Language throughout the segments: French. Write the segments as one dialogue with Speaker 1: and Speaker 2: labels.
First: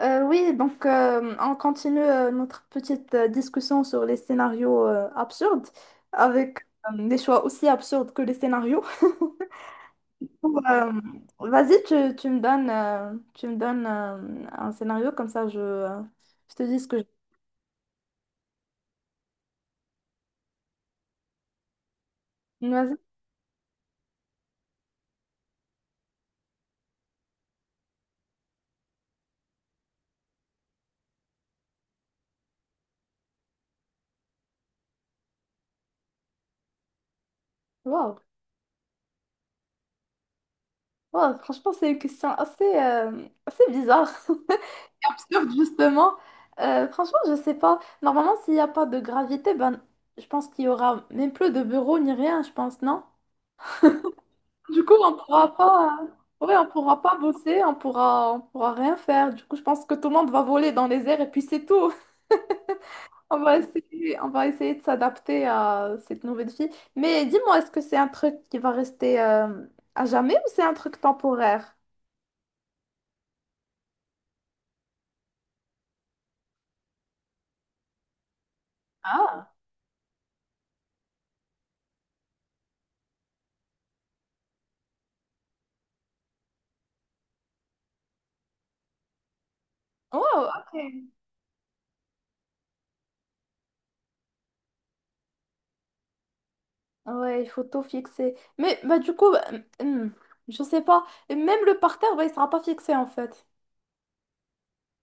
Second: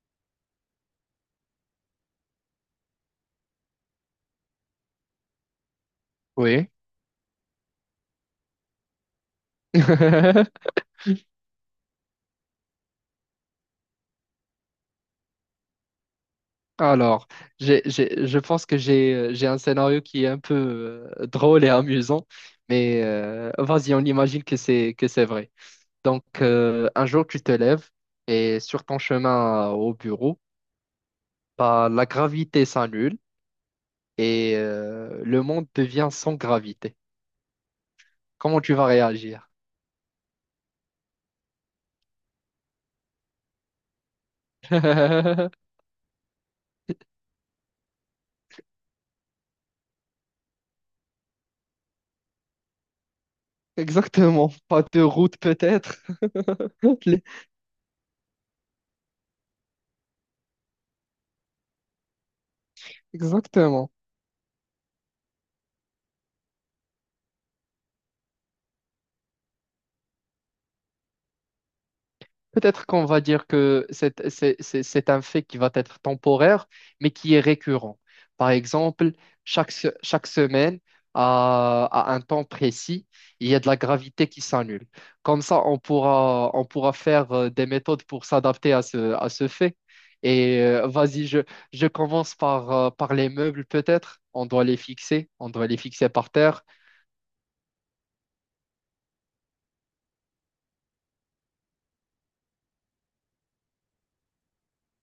Speaker 1: On continue notre petite discussion sur les scénarios absurdes, avec
Speaker 2: Oui.
Speaker 1: des choix aussi absurdes que les scénarios. Ou, euh, vas-y, tu me donnes un scénario, comme ça je te dis ce que
Speaker 2: Alors, je pense que j'ai un scénario qui est un peu drôle et amusant,
Speaker 1: Vas-y.
Speaker 2: mais vas-y, on imagine que c'est vrai. Donc, un jour, tu te lèves et sur ton chemin au bureau, bah, la gravité s'annule et le monde devient sans gravité.
Speaker 1: Wow.
Speaker 2: Comment tu vas réagir?
Speaker 1: Wow, franchement, c'est une question assez, assez bizarre. Absurde, justement. Franchement, je sais pas. Normalement, s'il n'y a pas de gravité, ben, je pense qu'il y aura même plus de bureaux ni rien, je pense, non?
Speaker 2: Exactement. Pas
Speaker 1: Du coup,
Speaker 2: de
Speaker 1: on
Speaker 2: route
Speaker 1: pourra pas,
Speaker 2: peut-être.
Speaker 1: hein. Ouais, on pourra pas
Speaker 2: Les-
Speaker 1: bosser, on pourra rien faire. Du coup, je pense que tout le monde va voler dans les airs et puis c'est tout.
Speaker 2: Exactement.
Speaker 1: On va essayer de s'adapter à cette nouvelle vie. Mais dis-moi, est-ce que c'est un truc qui va rester à jamais ou c'est un truc temporaire?
Speaker 2: Peut-être qu'on va dire que c'est un fait qui va être temporaire, mais qui est récurrent. Par exemple,
Speaker 1: Ah,
Speaker 2: chaque semaine, à un temps précis, il y a de la gravité qui s'annule. Comme ça, on pourra faire des méthodes pour s'adapter à ce fait.
Speaker 1: oh,
Speaker 2: Et
Speaker 1: ok.
Speaker 2: vas-y, je commence par les meubles, peut-être. On doit les fixer, on doit les fixer par terre.
Speaker 1: Ouais, il faut tout fixer. Mais bah, du coup, je sais pas. Et même le parterre, bah, il sera pas fixé en fait.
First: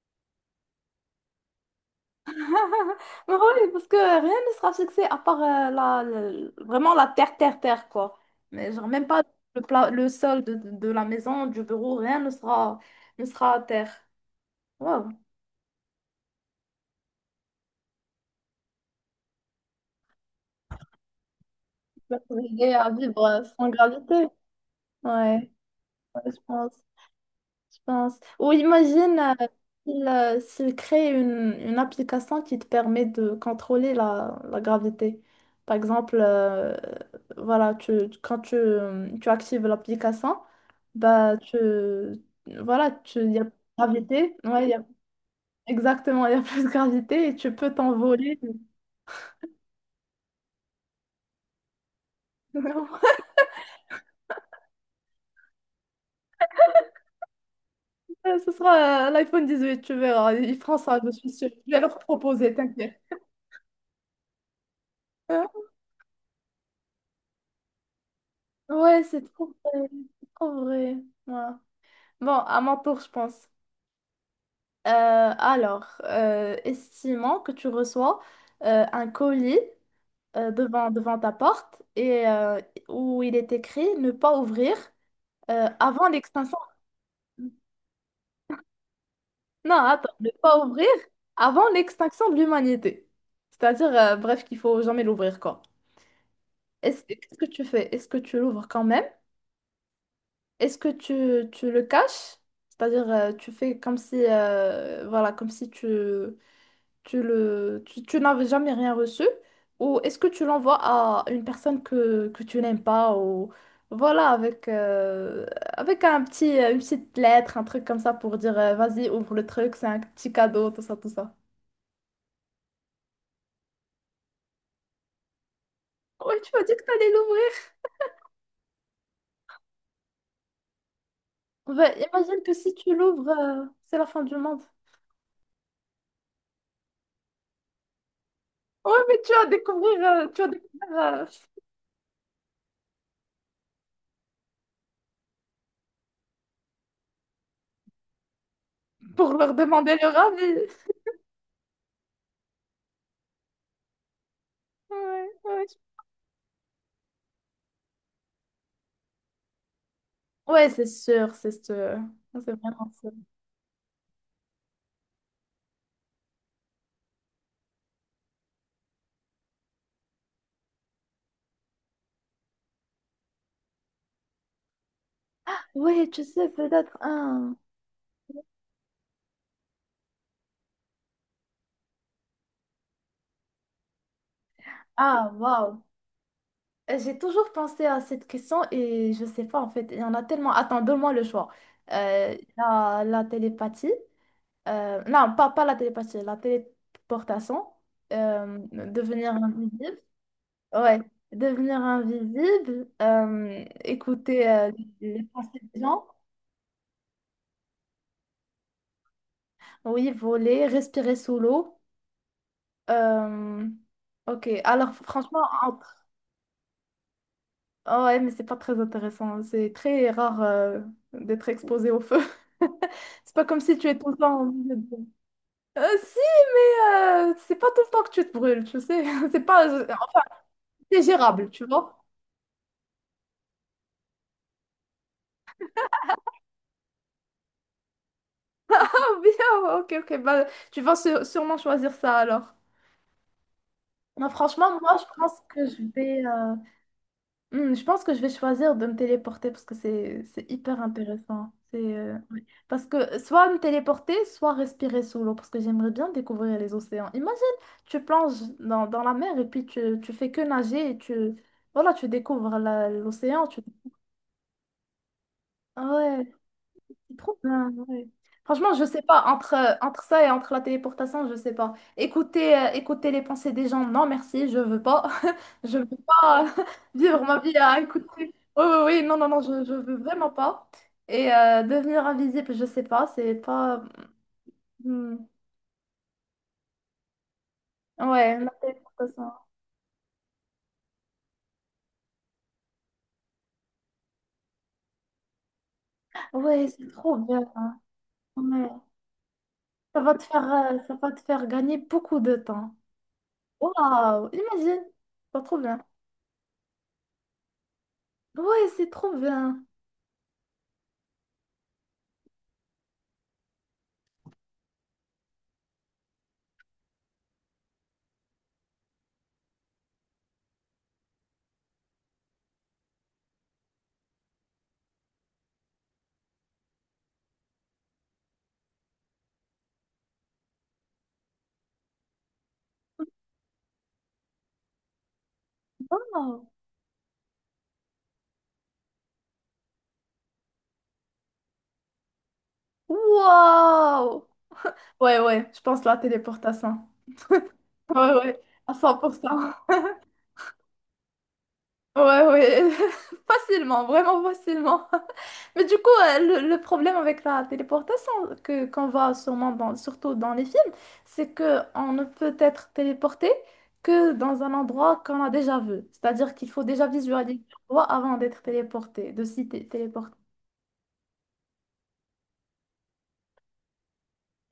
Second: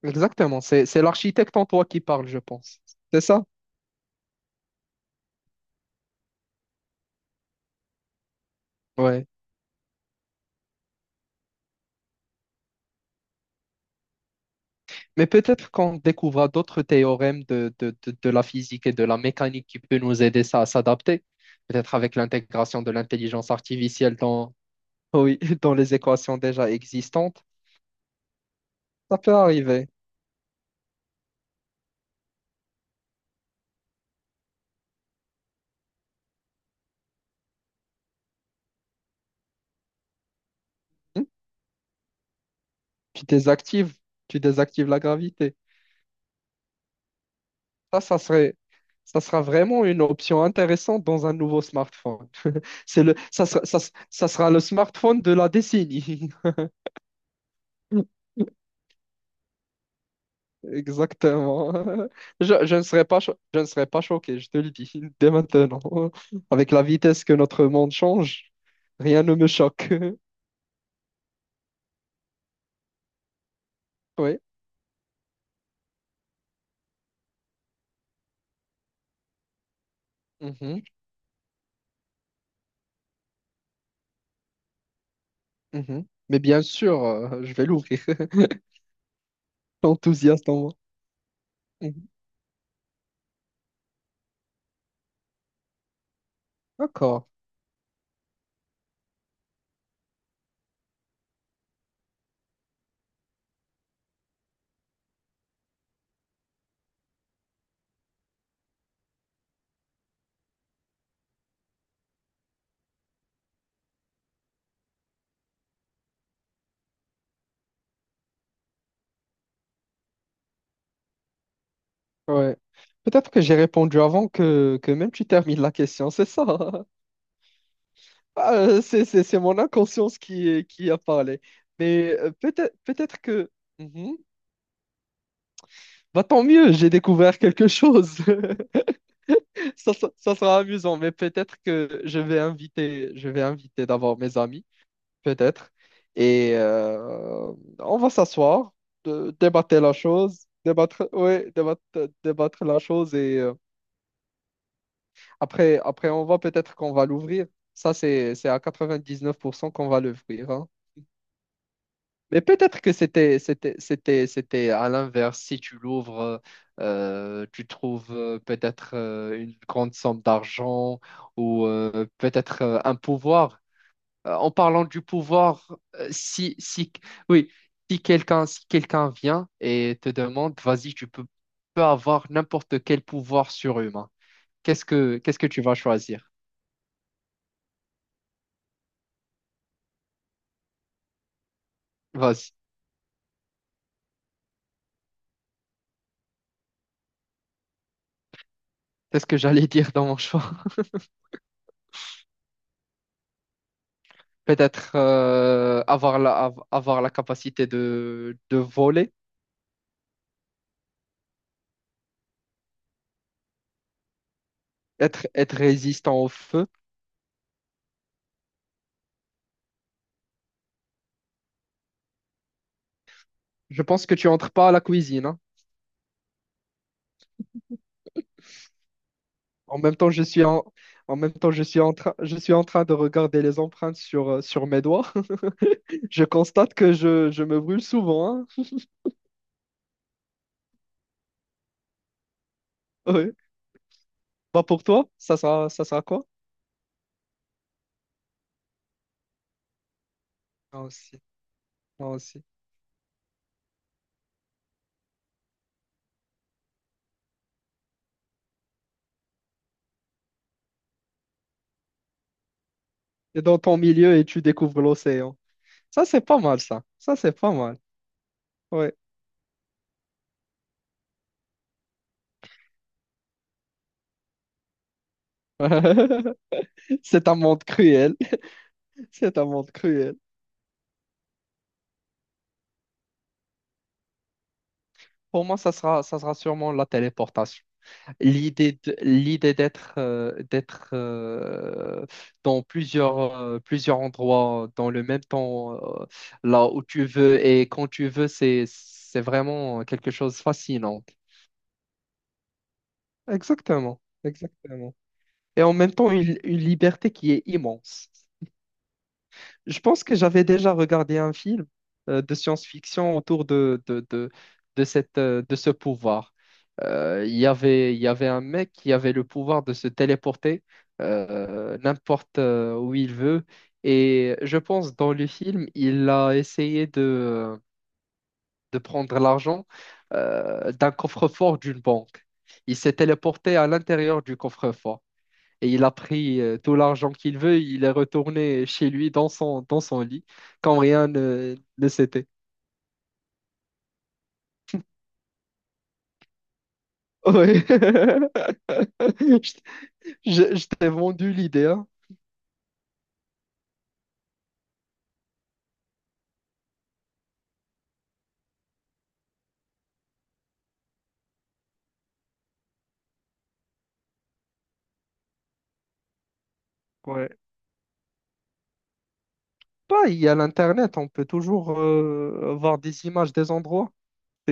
Speaker 2: Exactement, c'est l'architecte en toi qui parle, je pense. C'est
Speaker 1: Mais
Speaker 2: ça?
Speaker 1: oui, parce que rien ne sera fixé à part vraiment la terre, terre, terre, quoi. Mais genre, même pas
Speaker 2: Ouais.
Speaker 1: le sol de la maison, du bureau, rien ne sera, ne sera à terre. Wow.
Speaker 2: Mais peut-être qu'on découvrira d'autres théorèmes de la physique et de la mécanique qui peut nous aider ça à s'adapter, peut-être avec
Speaker 1: Obliger
Speaker 2: l'intégration
Speaker 1: à
Speaker 2: de
Speaker 1: vivre
Speaker 2: l'intelligence
Speaker 1: sans gravité.
Speaker 2: artificielle dans, oui,
Speaker 1: Ouais,
Speaker 2: dans les
Speaker 1: ouais, je
Speaker 2: équations déjà
Speaker 1: pense.
Speaker 2: existantes.
Speaker 1: Mince. Ou
Speaker 2: Ça
Speaker 1: imagine
Speaker 2: peut arriver.
Speaker 1: s'il crée une application qui te permet de contrôler la gravité. Par exemple, voilà, quand tu actives l'application,
Speaker 2: Hmm.
Speaker 1: bah, tu, voilà, tu,
Speaker 2: Tu
Speaker 1: il y a plus de
Speaker 2: désactives,
Speaker 1: gravité.
Speaker 2: tu désactives la gravité.
Speaker 1: Exactement, il y a plus de gravité et tu peux
Speaker 2: Ça, ça
Speaker 1: t'envoler.
Speaker 2: serait, ça sera vraiment une option intéressante dans un nouveau smartphone. C'est le, ça sera, ça sera le smartphone de la décennie.
Speaker 1: Ouais, ce sera l'iPhone huit tu verras. Ils feront ça, je suis sûre. Je
Speaker 2: Exactement.
Speaker 1: vais leur proposer,
Speaker 2: Je, je ne
Speaker 1: t'inquiète.
Speaker 2: serais pas, cho- je ne serais pas choqué, je te le dis, dès maintenant. Avec la vitesse que notre monde change,
Speaker 1: Ouais, c'est
Speaker 2: rien ne
Speaker 1: trop
Speaker 2: me
Speaker 1: vrai.
Speaker 2: choque.
Speaker 1: C'est trop vrai. Ouais. Bon, à mon tour, je pense.
Speaker 2: Oui.
Speaker 1: Euh, estimons que tu reçois un colis
Speaker 2: Mhm,
Speaker 1: devant ta porte où il est écrit ne pas ouvrir
Speaker 2: mhm.
Speaker 1: avant
Speaker 2: Mais
Speaker 1: l'extinction.
Speaker 2: bien sûr, je vais l'ouvrir.
Speaker 1: Non, attends, ne
Speaker 2: L'enthousiaste en
Speaker 1: pas
Speaker 2: moi.
Speaker 1: ouvrir avant
Speaker 2: Mhm.
Speaker 1: l'extinction de l'humanité. C'est-à-dire, bref, qu'il faut jamais l'ouvrir, quoi.
Speaker 2: D'accord.
Speaker 1: Qu'est-ce que tu fais? Est-ce que tu l'ouvres quand même? Est-ce que tu le caches? C'est-à-dire, tu fais comme si, voilà, comme si tu tu tu n'avais jamais rien reçu, ou est-ce que tu l'envoies à une personne que tu n'aimes pas, ou voilà, avec un petit, une petite lettre, un truc comme ça pour dire, vas-y, ouvre le truc, c'est un petit cadeau, tout ça, tout ça.
Speaker 2: Ouais. Peut-être que j'ai répondu avant que même tu termines la question, c'est
Speaker 1: Ouais,
Speaker 2: ça.
Speaker 1: tu m'as dit que t'allais l'ouvrir.
Speaker 2: Ah, c'est mon inconscience qui a parlé.
Speaker 1: Ouais,
Speaker 2: Mais
Speaker 1: imagine que si
Speaker 2: peut-être,
Speaker 1: tu
Speaker 2: peut-être
Speaker 1: l'ouvres,
Speaker 2: que...
Speaker 1: c'est la
Speaker 2: Mhm.
Speaker 1: fin du monde.
Speaker 2: Bah, tant mieux, j'ai découvert quelque chose.
Speaker 1: Ouais, mais
Speaker 2: Ça, ça- ça
Speaker 1: tu vas
Speaker 2: sera
Speaker 1: découvrir
Speaker 2: amusant, mais peut-être que je vais inviter d'abord mes amis, peut-être. Et on va s'asseoir,
Speaker 1: pour leur
Speaker 2: débattre la
Speaker 1: demander leur
Speaker 2: chose,
Speaker 1: avis.
Speaker 2: débattre, ouais, débattre la chose. Et
Speaker 1: Ouais, ouais.
Speaker 2: après, on va peut-être qu'on va l'ouvrir. Ça, c'est à 99% qu'on va l'ouvrir, hein.
Speaker 1: Ouais, c'est sûr, c'est sûr.
Speaker 2: Mais
Speaker 1: C'est
Speaker 2: peut-être
Speaker 1: vraiment
Speaker 2: que
Speaker 1: sûr.
Speaker 2: c'était à l'inverse. Si tu l'ouvres, tu trouves peut-être une grande somme d'argent ou peut-être un pouvoir. En parlant du pouvoir,
Speaker 1: Ouais, tu sais,
Speaker 2: si
Speaker 1: peut-être
Speaker 2: oui,
Speaker 1: un.
Speaker 2: si quelqu'un vient et te demande, vas-y, tu peux avoir n'importe quel pouvoir surhumain. Qu'est-ce que
Speaker 1: Ah,
Speaker 2: qu'est-ce que tu vas
Speaker 1: waouh.
Speaker 2: choisir?
Speaker 1: J'ai toujours pensé à cette question et je sais pas en fait. Il y en a tellement. Attends, donne-moi le choix.
Speaker 2: Vas-y.
Speaker 1: La télépathie. Pas la télépathie, la téléportation.
Speaker 2: C'est ce
Speaker 1: Devenir
Speaker 2: que j'allais dire
Speaker 1: invisible.
Speaker 2: dans mon choix.
Speaker 1: Ouais, devenir invisible. Écouter
Speaker 2: Peut-être
Speaker 1: les pensées des gens.
Speaker 2: avoir la capacité de voler,
Speaker 1: Oui, voler, respirer sous l'eau. euh, ok, alors
Speaker 2: être,
Speaker 1: franchement,
Speaker 2: être résistant au feu.
Speaker 1: ah ouais, mais c'est pas très intéressant. C'est très rare d'être exposé au feu. C'est pas comme si
Speaker 2: Je
Speaker 1: tu es
Speaker 2: pense
Speaker 1: tout
Speaker 2: que
Speaker 1: le
Speaker 2: tu
Speaker 1: temps en
Speaker 2: entres pas à
Speaker 1: milieu
Speaker 2: la
Speaker 1: de-
Speaker 2: cuisine, hein.
Speaker 1: Si, mais c'est pas tout le temps que tu te brûles, tu sais. C'est pas...
Speaker 2: En même temps, je suis en,
Speaker 1: C'est
Speaker 2: en même
Speaker 1: gérable,
Speaker 2: temps,
Speaker 1: tu vois.
Speaker 2: je suis en train de regarder les empreintes sur, sur mes doigts. Je constate que je me brûle souvent,
Speaker 1: Ah bien, ok, ok. Bah, sûrement choisir ça alors.
Speaker 2: hein. Ouais.
Speaker 1: Non,
Speaker 2: Bah
Speaker 1: franchement,
Speaker 2: pour
Speaker 1: moi, je
Speaker 2: toi, ça
Speaker 1: pense que
Speaker 2: sera,
Speaker 1: je
Speaker 2: ça sera
Speaker 1: vais...
Speaker 2: quoi?
Speaker 1: euh, Hmm, je pense que je vais choisir de me téléporter parce que c'est hyper
Speaker 2: Moi aussi,
Speaker 1: intéressant. C'est
Speaker 2: moi aussi.
Speaker 1: ouais. Parce que soit me téléporter, soit respirer sous l'eau parce que j'aimerais bien découvrir les océans. Imagine, tu plonges dans la mer et puis tu fais que nager et tu voilà, tu découvres
Speaker 2: Et
Speaker 1: l'océan. Tu...
Speaker 2: dans ton milieu et tu découvres l'océan.
Speaker 1: Ah
Speaker 2: Ça, c'est
Speaker 1: ouais.
Speaker 2: pas mal, ça. Ça,
Speaker 1: C'est
Speaker 2: c'est
Speaker 1: trop
Speaker 2: pas
Speaker 1: bien,
Speaker 2: mal.
Speaker 1: ouais. Franchement, je
Speaker 2: Ouais.
Speaker 1: sais pas, entre, entre ça et entre la téléportation, je sais pas. Écouter, écouter les pensées des gens, non merci, je veux pas. Je veux pas vivre
Speaker 2: C'est un
Speaker 1: ma vie
Speaker 2: monde
Speaker 1: à écouter.
Speaker 2: cruel.
Speaker 1: Oui, oui, oui, non, non,
Speaker 2: C'est
Speaker 1: non,
Speaker 2: un monde
Speaker 1: je veux
Speaker 2: cruel.
Speaker 1: vraiment pas. Et devenir invisible, je sais pas, c'est pas. Hmm.
Speaker 2: Pour moi, ça sera sûrement la téléportation.
Speaker 1: Ouais, la
Speaker 2: L'idée de-
Speaker 1: téléportation.
Speaker 2: l'idée d'être dans plusieurs endroits dans le même temps, euh, là
Speaker 1: Ouais,
Speaker 2: où
Speaker 1: c'est
Speaker 2: tu
Speaker 1: trop bien.
Speaker 2: veux et
Speaker 1: Hein.
Speaker 2: quand tu veux, c'est,
Speaker 1: Ouais.
Speaker 2: c'est vraiment
Speaker 1: Ça
Speaker 2: quelque
Speaker 1: va te
Speaker 2: chose de
Speaker 1: faire, ça
Speaker 2: fascinant.
Speaker 1: va te faire gagner beaucoup de temps.
Speaker 2: Exactement,
Speaker 1: Waouh, imagine,
Speaker 2: exactement.
Speaker 1: c'est trop
Speaker 2: Et en
Speaker 1: bien.
Speaker 2: même temps, une liberté qui est immense.
Speaker 1: Ouais, c'est trop bien.
Speaker 2: Je pense que j'avais déjà regardé un film de science-fiction autour de ce pouvoir. Il y avait, un mec qui avait le pouvoir de se téléporter n'importe où il veut. Et je pense dans le film, il a essayé de prendre l'argent d'un coffre-fort d'une banque. Il s'est téléporté à l'intérieur du coffre-fort. Et il a pris
Speaker 1: Waouh.
Speaker 2: tout l'argent qu'il veut, il est retourné chez lui dans son lit, quand rien ne s'était.
Speaker 1: Wow! Ouais, ouais, je pense la téléportation.
Speaker 2: Ouais.
Speaker 1: Ouais, ouais, à cent pour cent.
Speaker 2: Je, je t'ai vendu l'idée, hein.
Speaker 1: Ouais, ouais, facilement, vraiment facilement. Mais du coup, le problème avec la téléportation que qu'on voit sûrement dans, surtout dans les films, c'est que on ne peut être téléporté que dans un endroit qu'on a déjà vu. C'est-à-dire qu'il faut déjà
Speaker 2: Ouais.
Speaker 1: visualiser l'endroit avant d'être téléporté,
Speaker 2: Bah,
Speaker 1: téléporter.
Speaker 2: il y a l'internet, on peut toujours voir des images des endroits.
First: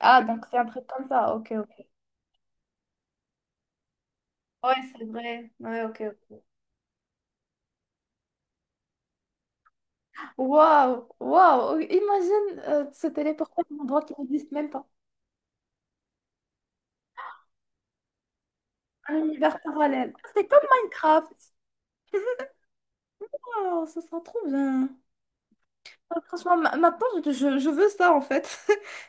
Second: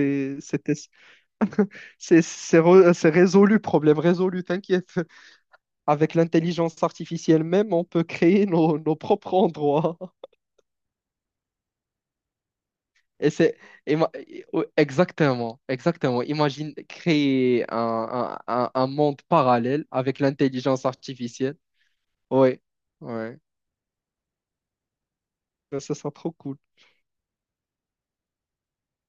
Speaker 1: Ah, donc c'est un
Speaker 2: c'était-
Speaker 1: truc comme ça, ok, ok.
Speaker 2: c'est résolu, problème résolu,
Speaker 1: Ouais,
Speaker 2: t'inquiète.
Speaker 1: c'est vrai. Ouais, ok.
Speaker 2: Avec
Speaker 1: Ok.
Speaker 2: l'intelligence artificielle même, on peut créer nos propres endroits.
Speaker 1: Waouh, waouh, imagine se
Speaker 2: Et
Speaker 1: téléporter à un endroit
Speaker 2: ima-
Speaker 1: qui n'existe même pas,
Speaker 2: exactement, exactement. Imagine créer un
Speaker 1: un
Speaker 2: monde
Speaker 1: univers
Speaker 2: parallèle
Speaker 1: parallèle.
Speaker 2: avec
Speaker 1: Ah, c'est comme
Speaker 2: l'intelligence
Speaker 1: Minecraft.
Speaker 2: artificielle. Oui, ouais.
Speaker 1: Waouh, ça sera trop bien.
Speaker 2: Ça sera
Speaker 1: Ah,
Speaker 2: trop
Speaker 1: franchement,
Speaker 2: cool.
Speaker 1: maintenant, je veux ça en fait.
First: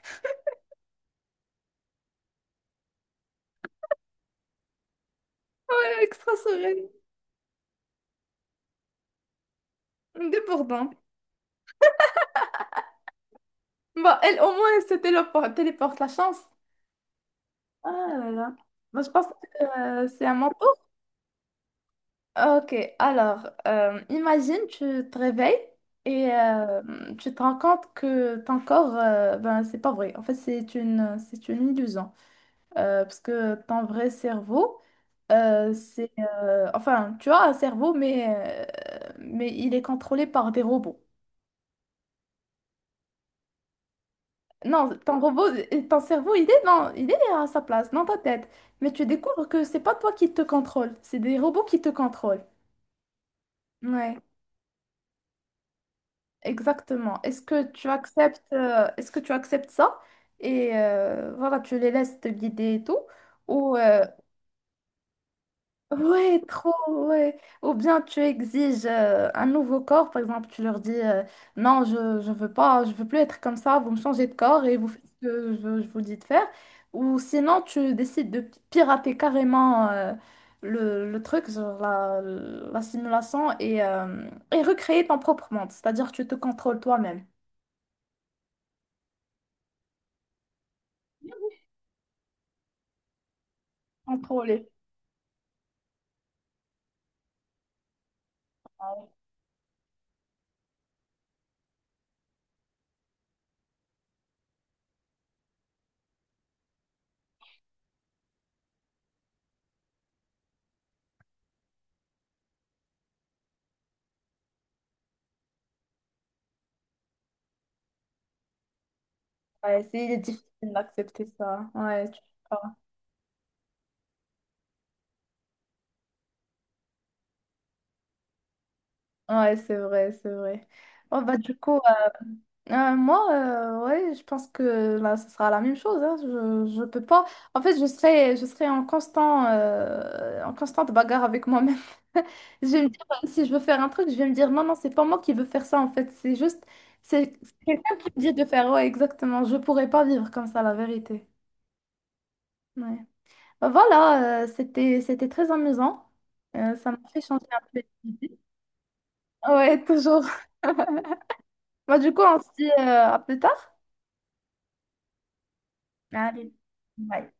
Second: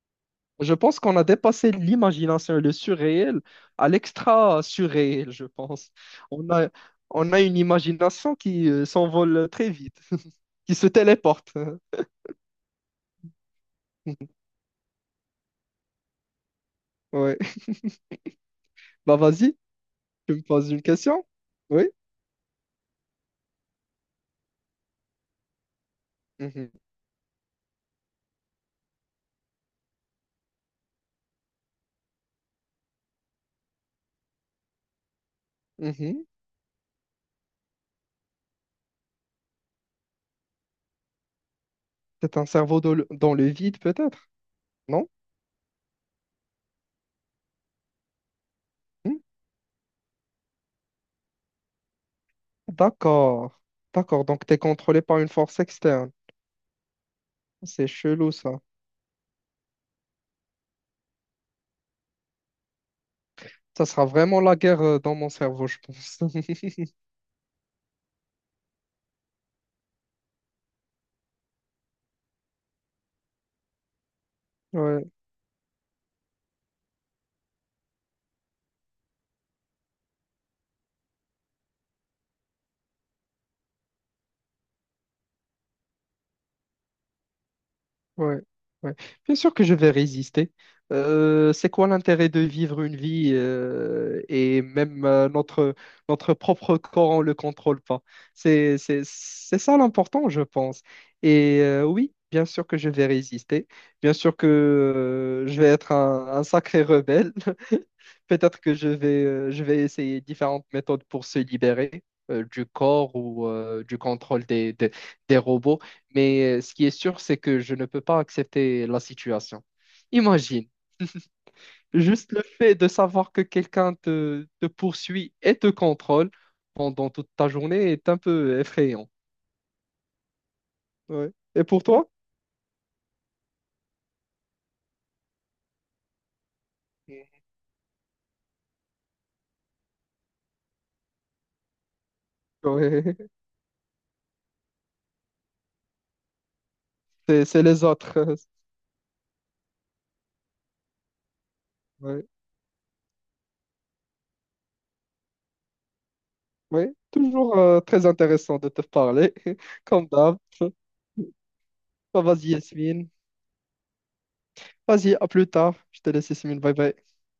Speaker 2: Je pense qu'on a dépassé l'imagination le surréel à l'extra surréel, je pense. On a,
Speaker 1: Extraterrestre.
Speaker 2: on a une imagination qui s'envole très vite, qui se
Speaker 1: Débordant.
Speaker 2: téléporte.
Speaker 1: Bah, elle, au moins, elle se téléporte, téléporte la chance.
Speaker 2: Ouais.
Speaker 1: Ah là là. Moi, je
Speaker 2: Bah
Speaker 1: pense
Speaker 2: vas-y,
Speaker 1: que c'est à
Speaker 2: tu me
Speaker 1: mon
Speaker 2: poses
Speaker 1: tour.
Speaker 2: une question? Oui.
Speaker 1: Ok, alors, imagine, tu te réveilles et
Speaker 2: Mhm,
Speaker 1: euh, tu te rends compte que ton corps, ben, c'est pas vrai. En fait, c'est une illusion. Parce que ton vrai cerveau,
Speaker 2: mhm.
Speaker 1: enfin, tu as un cerveau, mais il est contrôlé par des robots.
Speaker 2: C'est un cerveau dans le vide, peut-être,
Speaker 1: Non,
Speaker 2: non?
Speaker 1: ton robot, ton cerveau, il est à sa place, dans ta tête. Mais tu
Speaker 2: Hmm?
Speaker 1: découvres que c'est pas toi qui te contrôle, c'est des robots qui te contrôlent.
Speaker 2: D'accord.
Speaker 1: Ouais,
Speaker 2: D'accord. Donc, t'es contrôlé par une force externe.
Speaker 1: exactement. Est-ce que
Speaker 2: C'est
Speaker 1: tu
Speaker 2: chelou,
Speaker 1: acceptes,
Speaker 2: ça.
Speaker 1: est-ce que tu acceptes ça? Et voilà, tu les laisses te guider et tout. Ou,
Speaker 2: Ça
Speaker 1: euh,
Speaker 2: sera vraiment la guerre dans mon cerveau, je pense.
Speaker 1: Ouais, trop, ouais. Ou bien tu exiges un nouveau corps, par exemple, tu leur dis non, je veux pas, je veux plus être comme ça, vous me changez de corps et vous faites
Speaker 2: Ouais.
Speaker 1: ce que je vous dis de faire. Ou sinon, tu décides de pirater carrément le truc, genre la simulation et recréer ton propre monde, c'est-à-dire tu te contrôles toi-même.
Speaker 2: Ouais, ouais. Bien sûr que je vais résister. C'est quoi l'intérêt de vivre une vie et
Speaker 1: Contrôler.
Speaker 2: même notre propre corps, on ne le contrôle pas. C'est, c'est,
Speaker 1: Ouais,
Speaker 2: c'est ça l'important, je pense. Et oui, bien sûr que je vais résister. Bien sûr que je vais être un sacré rebelle. Peut-être que je vais essayer différentes méthodes pour se libérer du corps ou du contrôle des robots. Mais ce qui est sûr, c'est que je ne peux pas accepter la situation.
Speaker 1: ouais, c'est il est
Speaker 2: Imagine,
Speaker 1: difficile d'accepter ça. Ouais, tu...
Speaker 2: juste le fait de savoir que quelqu'un te poursuit et te contrôle pendant toute ta journée est un peu effrayant.
Speaker 1: Ouais, c'est vrai, c'est vrai. Bon,
Speaker 2: Ouais.
Speaker 1: bah, du
Speaker 2: Et
Speaker 1: coup.
Speaker 2: pour toi?
Speaker 1: Moi, ouais, je pense que là, ce sera la même chose. Hein. Je peux pas.
Speaker 2: Ouais.
Speaker 1: En fait, je serai en en constante bagarre avec moi-même. Je vais me dire, si je veux faire un truc, je vais me dire, non, non, c'est pas moi qui veux faire ça, en fait. C'est juste,
Speaker 2: C'est
Speaker 1: c'est
Speaker 2: les
Speaker 1: quelqu'un qui
Speaker 2: autres.
Speaker 1: me dit de faire, ouais, exactement. Je pourrais pas vivre comme ça, la vérité.
Speaker 2: Ouais.
Speaker 1: Ouais. Bah voilà, c'était très amusant. Ça
Speaker 2: Ouais.
Speaker 1: m'a fait changer
Speaker 2: Toujours
Speaker 1: un peu
Speaker 2: très
Speaker 1: d'idée.
Speaker 2: intéressant de te parler,
Speaker 1: Ouais,
Speaker 2: comme
Speaker 1: toujours.
Speaker 2: d'hab.
Speaker 1: Bah, du coup,
Speaker 2: Bah,
Speaker 1: on se
Speaker 2: vas-y,
Speaker 1: dit,
Speaker 2: Yasmine.
Speaker 1: à plus tard.
Speaker 2: Vas-y, à plus tard. Je te laisse,
Speaker 1: Allez.
Speaker 2: Yasmine. Bye bye.
Speaker 1: Bye.